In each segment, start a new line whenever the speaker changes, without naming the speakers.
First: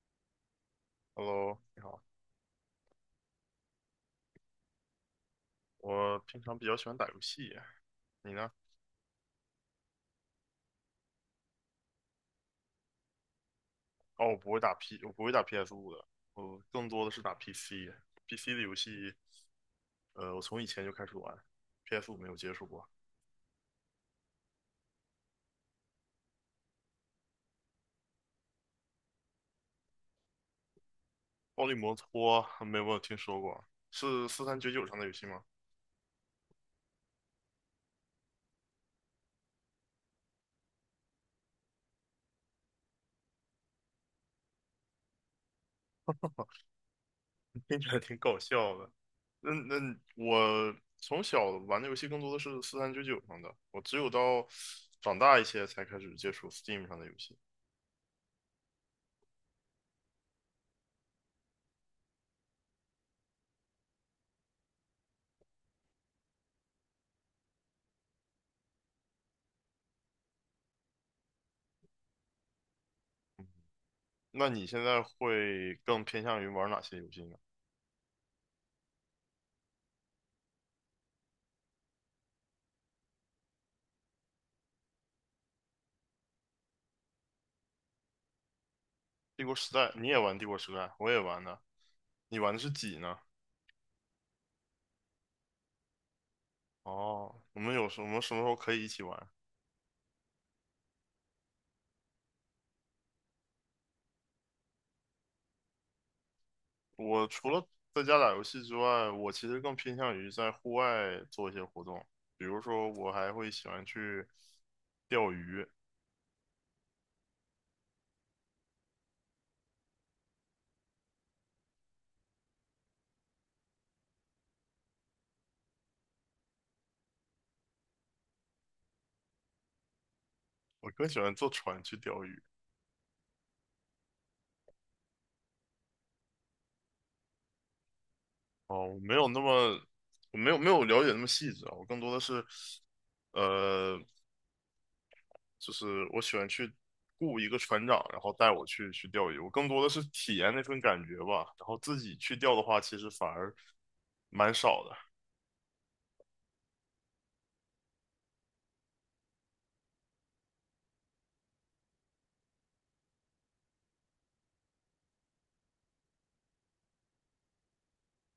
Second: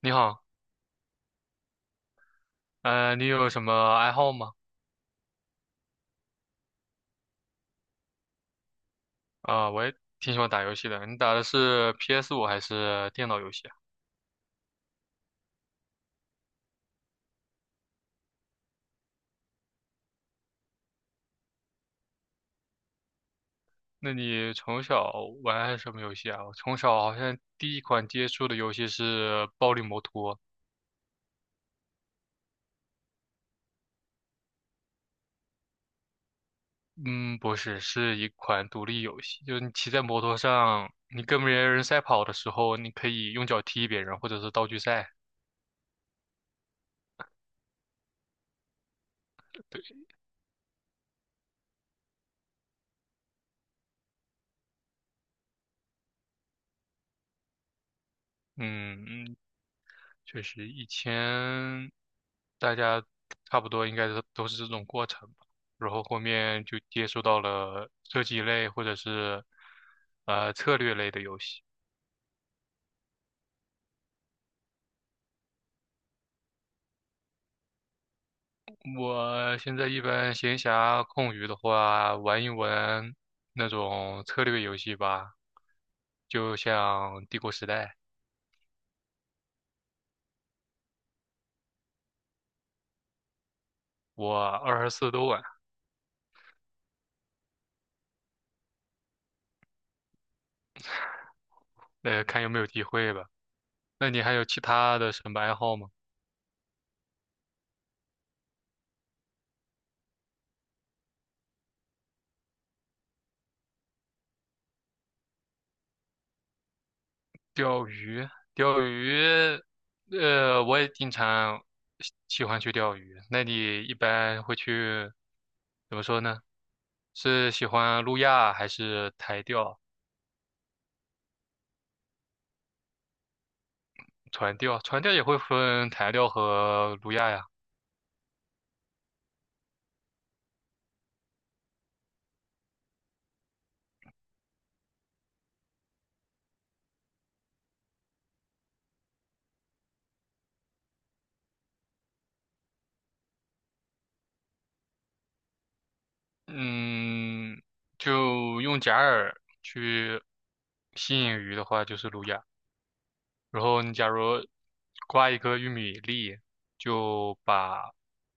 你好，
Hello，你好。
你有什么爱好吗？
我平常比较喜欢打游戏，你呢？
啊，我也挺喜欢打游戏的。你打的是 PS5还是电脑游戏啊？
哦，我不会打 P，我不会打 p s 五的，我更多的是打 PC。PC 的游戏，我从以前就开始玩 p s 五没有接触过。
那你从小玩什么游戏啊？我从小好像第一款接触的游戏是《暴力摩托》。
暴力摩托没有听说过，是四三九九上的游戏吗？
嗯，不是，是一款独立游戏，就是你骑在摩托上，你跟别人赛跑的时候，你可以用脚踢别人，或者是道具赛。
听起来挺搞笑的。那
对。
我从小玩的游戏更多的是四三九九上的，我只有到长大一些才开始接触 Steam 上的游戏。
嗯，确实，以前大家差不多应该都是这种过程吧，然后后面就接触到了设计类或者是策略类的游戏。
那你现在会更偏向于玩哪些游戏呢？
我现在一般闲暇空余的话，玩一玩那种策略游戏吧，就像《帝国时代》，
帝国时代，你也玩帝国时代，我也玩的。你玩的是几呢？
我24都玩。
哦，我们什么时候可以一起玩？
看有没有机会吧。那你还有其他的什么爱好吗？
我除了在家打游戏之外，我其实更偏向于在户外做一些活动，比如说我还会喜欢去钓鱼，
钓鱼，钓鱼。我也经常喜欢去钓鱼。那你一般会去，怎么说呢？是喜欢路亚还是台钓、
我更喜欢坐船去钓鱼。
船钓？船钓也会分台钓和路亚呀。
哦，我没有那么，我没有了解那么细致啊，我更多的是，呃，就是我喜欢去雇一个船长，然后带我去钓鱼。我更多的是体验那份感觉吧。然后自己去钓的话，其实反而蛮少的。
嗯，就用假饵去吸引鱼的话，就是路亚。然后你假如挂一个玉米粒，就把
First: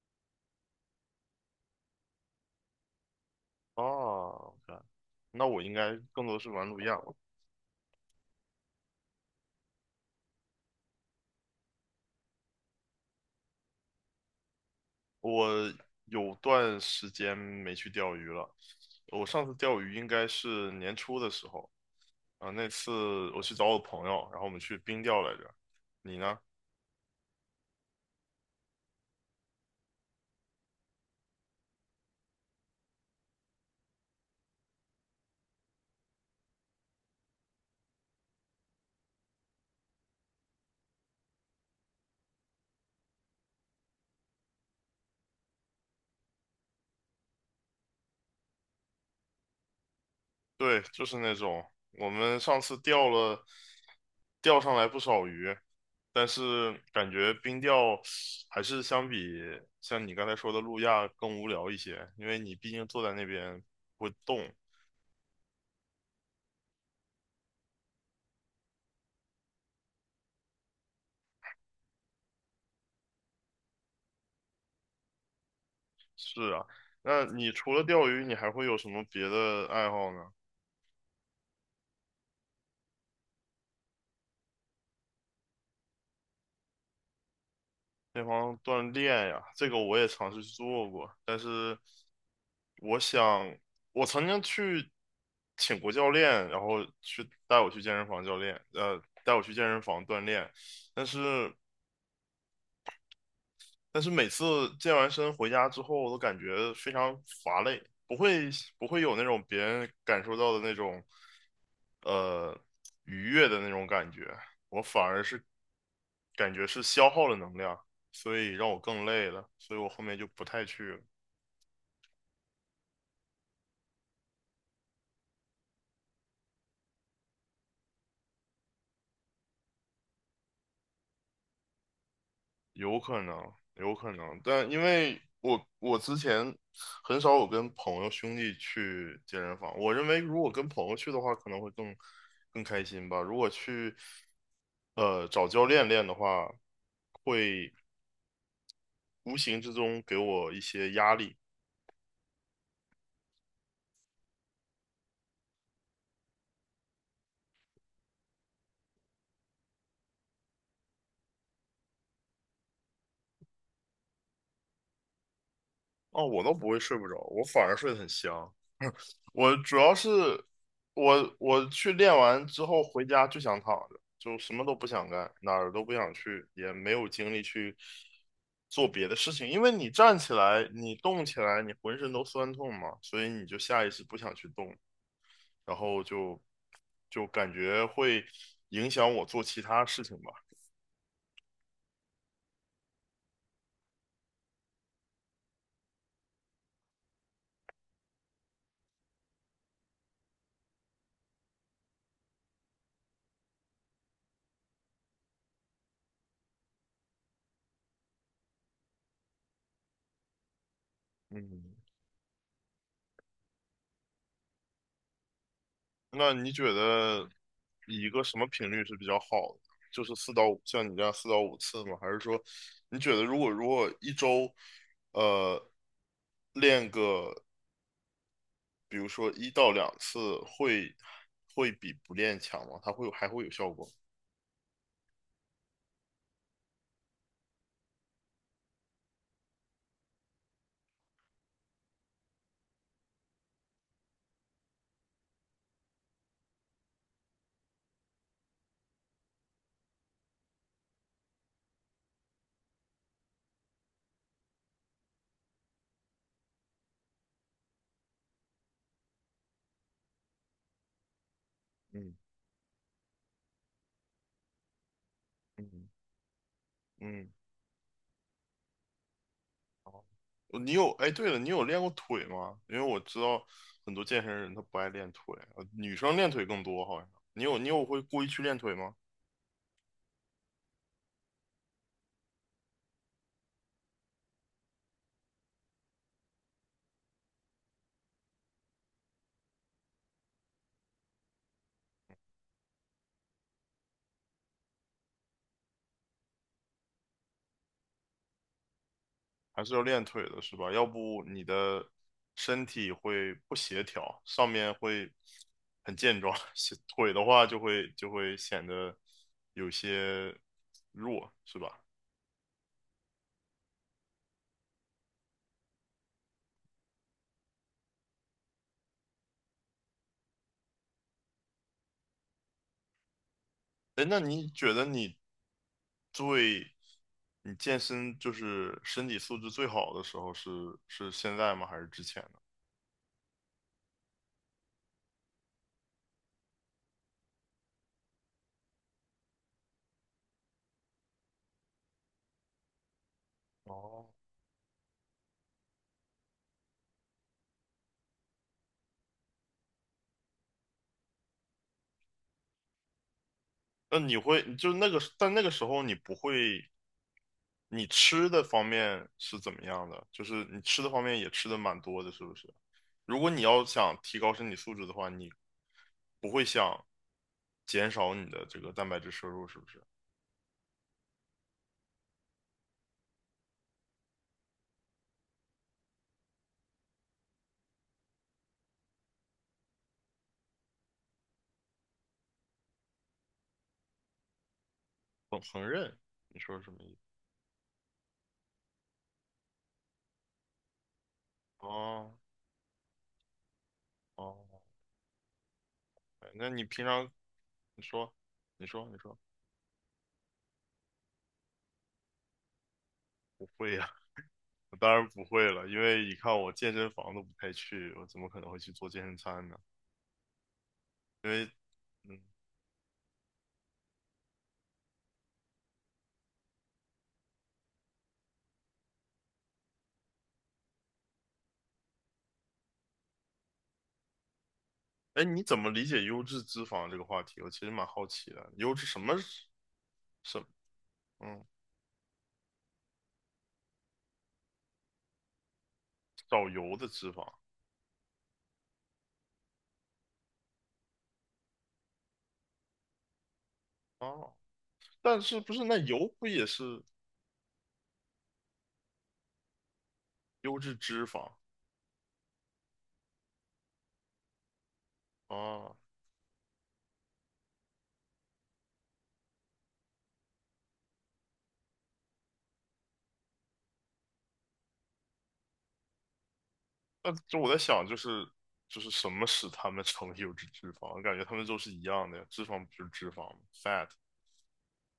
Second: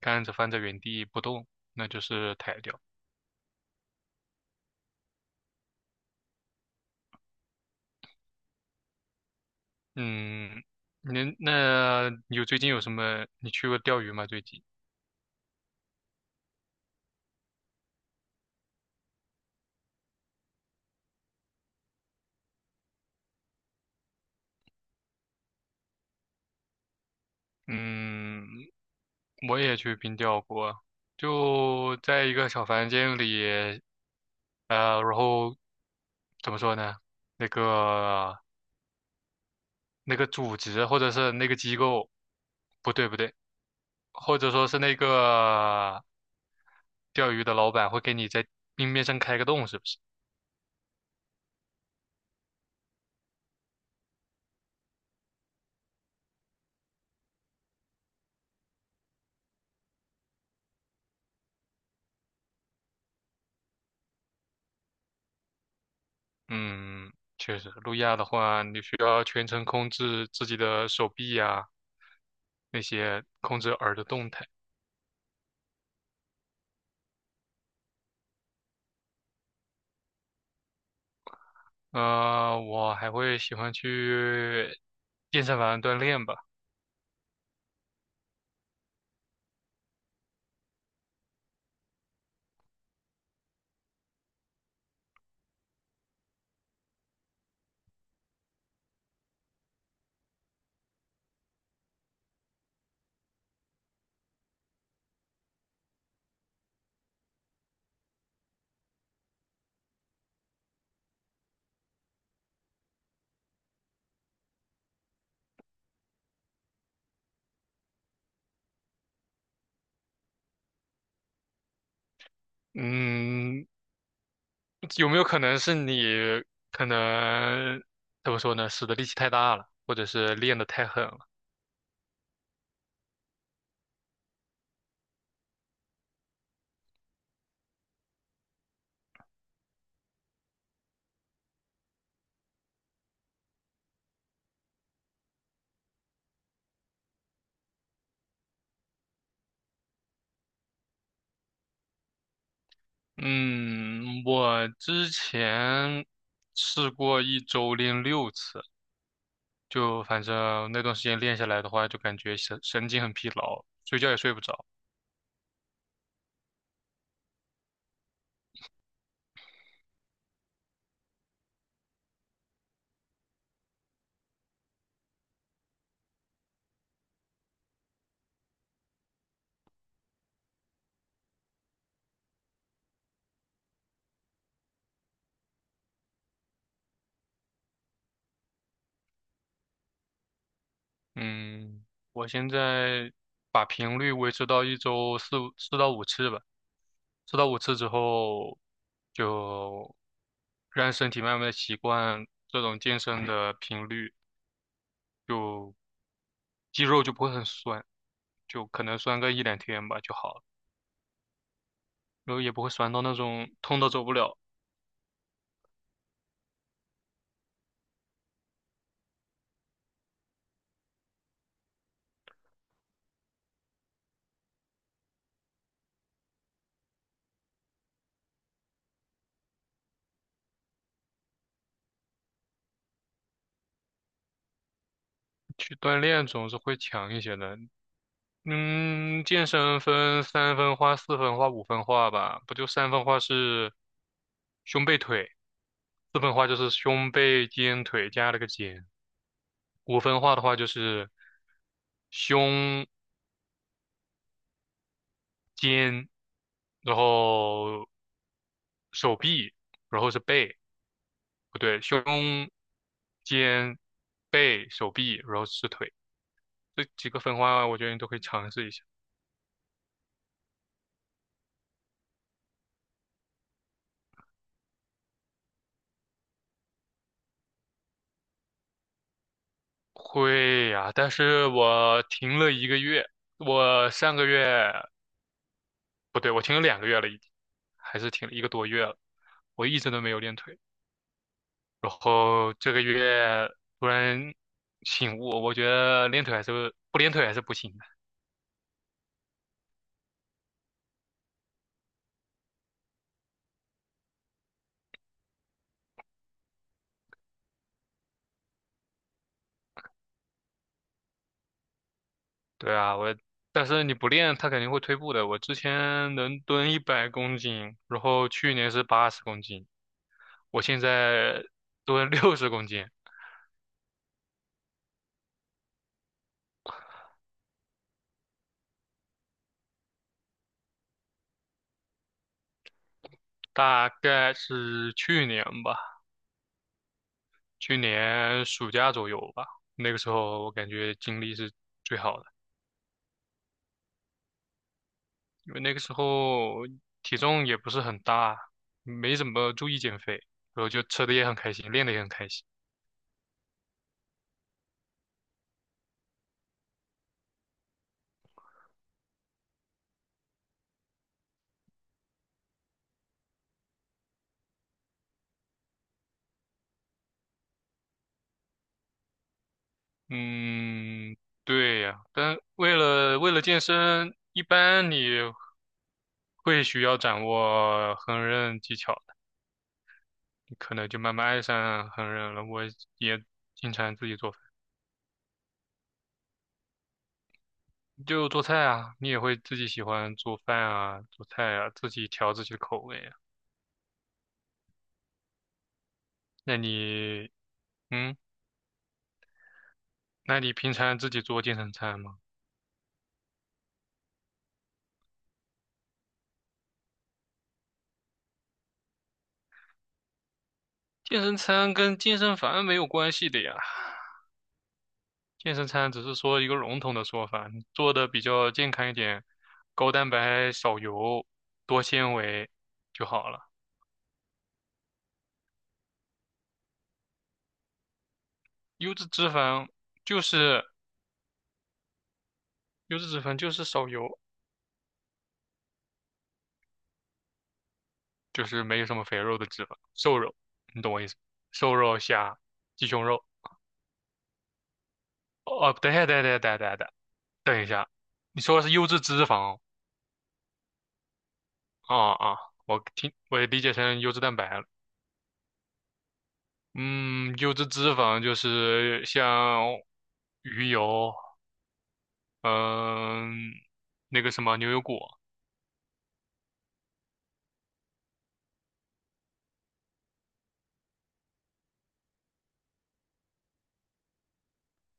杆子放在原地不动，那就是台钓。
啊。o k， 那我应该更多是玩不一样。
嗯，那有最近有什么？你去过钓鱼吗？最近？
我有段时间没去钓鱼了。我上次钓鱼应该是年初的时候啊，那次我去找我朋友，然后我们去冰钓来着。你呢？
嗯，我也去冰钓过，就在一个小房间里。然后怎么说呢？那个那个组织或者是那个机构，不对不对，或者说是那个钓鱼的老板会给你在冰面上开个洞，是不是？
对，就是那种。我们上次钓上来不少鱼，但是感觉冰钓还是相比像你刚才说的路亚更无聊一些，因为你毕竟坐在那边不动。
嗯，确实，路亚的话，你需要全程控制自己的手臂呀、那些控制耳的动态。
是啊，那你除了钓鱼，你还会有什么别的爱好呢？
我还会喜欢去健身房锻炼吧。
那方锻炼呀，这个我也尝试去做过，但是我想，我曾经去请过教练，然后去带我去健身房教练，呃，带我去健身房锻炼，但是但是每次健完身回家之后，我都感觉非常乏累，不会有那种别人感受到的那种呃愉悦的那种感觉，我反而是感觉是消耗了能量，所以让我更累了，所以我后面就不太去了。
嗯，有没有可能是你可能怎么说呢？使的力气太大了，或者是练得太狠了？
有可能，有可能，但因为我之前很少有跟朋友兄弟去健身房，我认为如果跟朋友去的话，可能会更开心吧。如果去找教练练的话，会无形之中给我一些压力。
嗯，我之前试过一周练6次，就反正那段时间练下来的话，就感觉神经很疲劳，睡觉也睡不着。
哦，我倒不会睡不着，我反而睡得很香。我主要是我去练完之后回家就想躺着，就什么都不想干，哪儿都不想去，也没有精力去做别的事情。因为你站起来，你动起来，你浑身都酸痛嘛，所以你就下意识不想去动，然后就就感觉会影响我做其他事情吧。
嗯，我现在把频率维持到一周四五四到五次吧，四到五次之后，就让身体慢慢的习惯这种健身的频率，就肌肉就不会很酸，就可能酸个一两天吧就好了，
嗯，
然后也不会酸到那种痛到走不了。
那你觉得一个什么频率是比较好的？就是四到五，像你这样四到五次吗？还是说，你觉得如果一周，呃，练个比如说一到两次会，会比不练强吗？它会有效果？
去锻炼总是会强一些的。嗯，健身分三分化、四分化、五分化吧，不就三分化是胸背腿。四分化就是胸、背、肩、腿加了个肩。五分化的话就是胸、肩，然后手臂，然后是背，不对，胸、
嗯。
肩、背、手臂，然后是
嗯。
腿。这几个
嗯。
分化我觉得你都可以尝试一下。
哦你有，哎，对了，你有练过腿吗？因为我知道很多健身人他不爱练腿，呃女生练腿更多好像。你有会故意去练腿吗？
会呀，但是我停了一个月，我上个月，不对，我停了2个月了，已经，还是停了一个多月了，我一直都没有练腿。然后这个月突然醒悟，我觉得练腿还是不练腿还是不行的。
还是要练腿的，是吧？要不你的身体会不协调，上面会很健壮，协腿的话就会显得有些弱，是吧？
对啊，但是你不练，它肯定会退步的。我之前能蹲100公斤，然后去年是80公斤，我现在蹲60公斤。
哎，那你觉得最你健身就是身体素质最好的时候是现在吗？还是之前呢？
大概是去年吧，去年暑假左右吧，那个时候我感觉精力是最好的。
哦，
因为那个时候体重也不是很大，没怎么注意减肥，然后就吃的也很开心，练的也很开心。
那你会就那个，但那个时候你不会，你吃的方面是怎么样的？就是你吃的方面也吃的蛮多的，是不是？如果你要想提高身体素质的话，你不会想减少你的这个蛋白质摄入，是不是？
嗯，对呀，但为了健身，一般你会需要掌握烹饪技巧的，你可能就慢慢爱上烹饪了。我也经常自己做饭，
烹饪，你说什么意思？
就做菜啊，你也会自己喜欢做饭啊，做菜啊，自己
哦，
调自己的口味啊。
哦，哎那
那
你平常。
你，
你说，
嗯，
你说，
那你平常自己做健身餐吗？
不会呀、我当然不会了，因为一看我健身房都不太去，我怎么可能会去做健身餐呢？
健
因
身
为。
餐跟健
嗯，
身房没有关系的呀，健身餐只是说一个笼统的说法，做的比较健康一点，高蛋白、少油、多纤维就好了。
哎，你怎么理解优质脂肪这个话题？我其实蛮好奇的，优质
优
什
质
么
脂肪就
什
是
嗯，
优质脂肪就是少油，
少油的脂肪
就是没有什么肥肉的脂肪，瘦肉，你懂我意思？瘦肉、虾、鸡胸肉。
啊？但是不是
哦，
那
等一
油
下，等一
不
下，
也
等一下，等一
是
下，等一下，你说的是优质脂肪。
优质脂肪
哦啊啊，我听我也理解成优质蛋白了。
啊？
嗯，优质脂肪就是像鱼油，嗯，那个什么牛油果，
那就我在想，就是什么使它们成为优质脂肪？我感觉它们都是一样的呀，脂肪不就是脂肪吗？fat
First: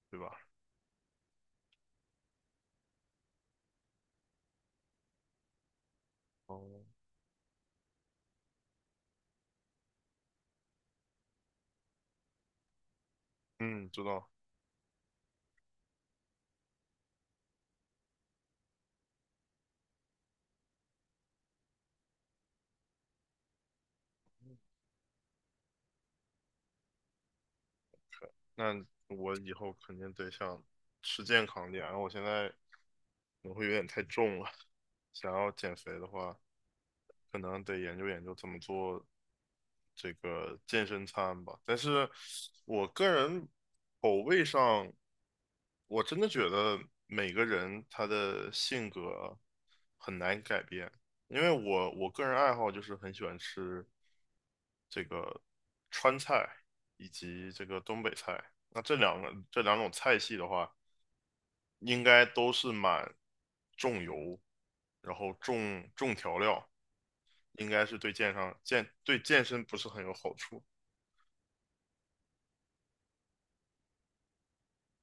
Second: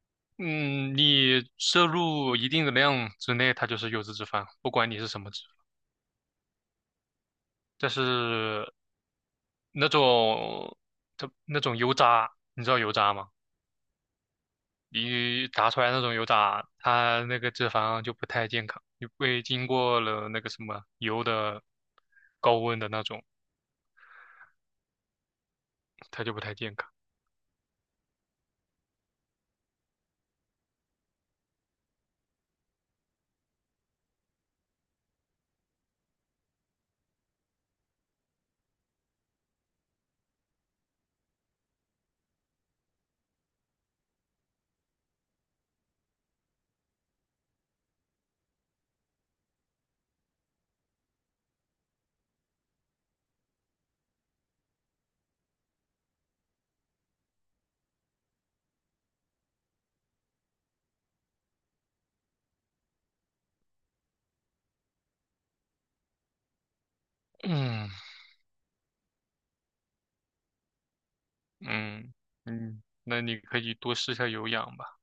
对吧？
嗯，你摄入一定的量之内，它就是优质脂肪，不管你是什么脂肪。
哦，
但是那种，它那种油渣，你知道油渣吗？
嗯，知道。
你炸出来那种油渣，它那个脂肪就不太健康，因为经过了那个什么油的高温的那种，它就不太健康。
那我以后肯定得想吃健康点，我现在可能会有点太重了，想要减肥的话。可能得研究研究怎么做这个健身餐吧。但是我个人口味上，我真的觉得每个人他的性格很难改变，因为我个人爱好就是很喜欢吃这个川菜以及这个东北菜。那这两个这两种菜系的话，应该都是蛮重油，然后重调料。应该
嗯。
是对健上健对健身不是很有好处。
嗯嗯，那你可以多试一下有氧吧。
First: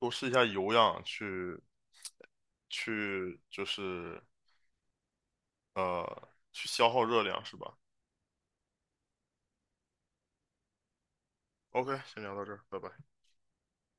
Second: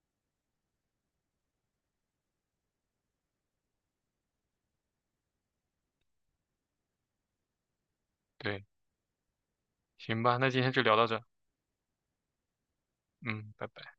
多试一下有氧去就是去消耗热量是吧
对，行吧，那今天就聊到这儿。
？OK，先聊到这儿，拜拜。
嗯，拜拜。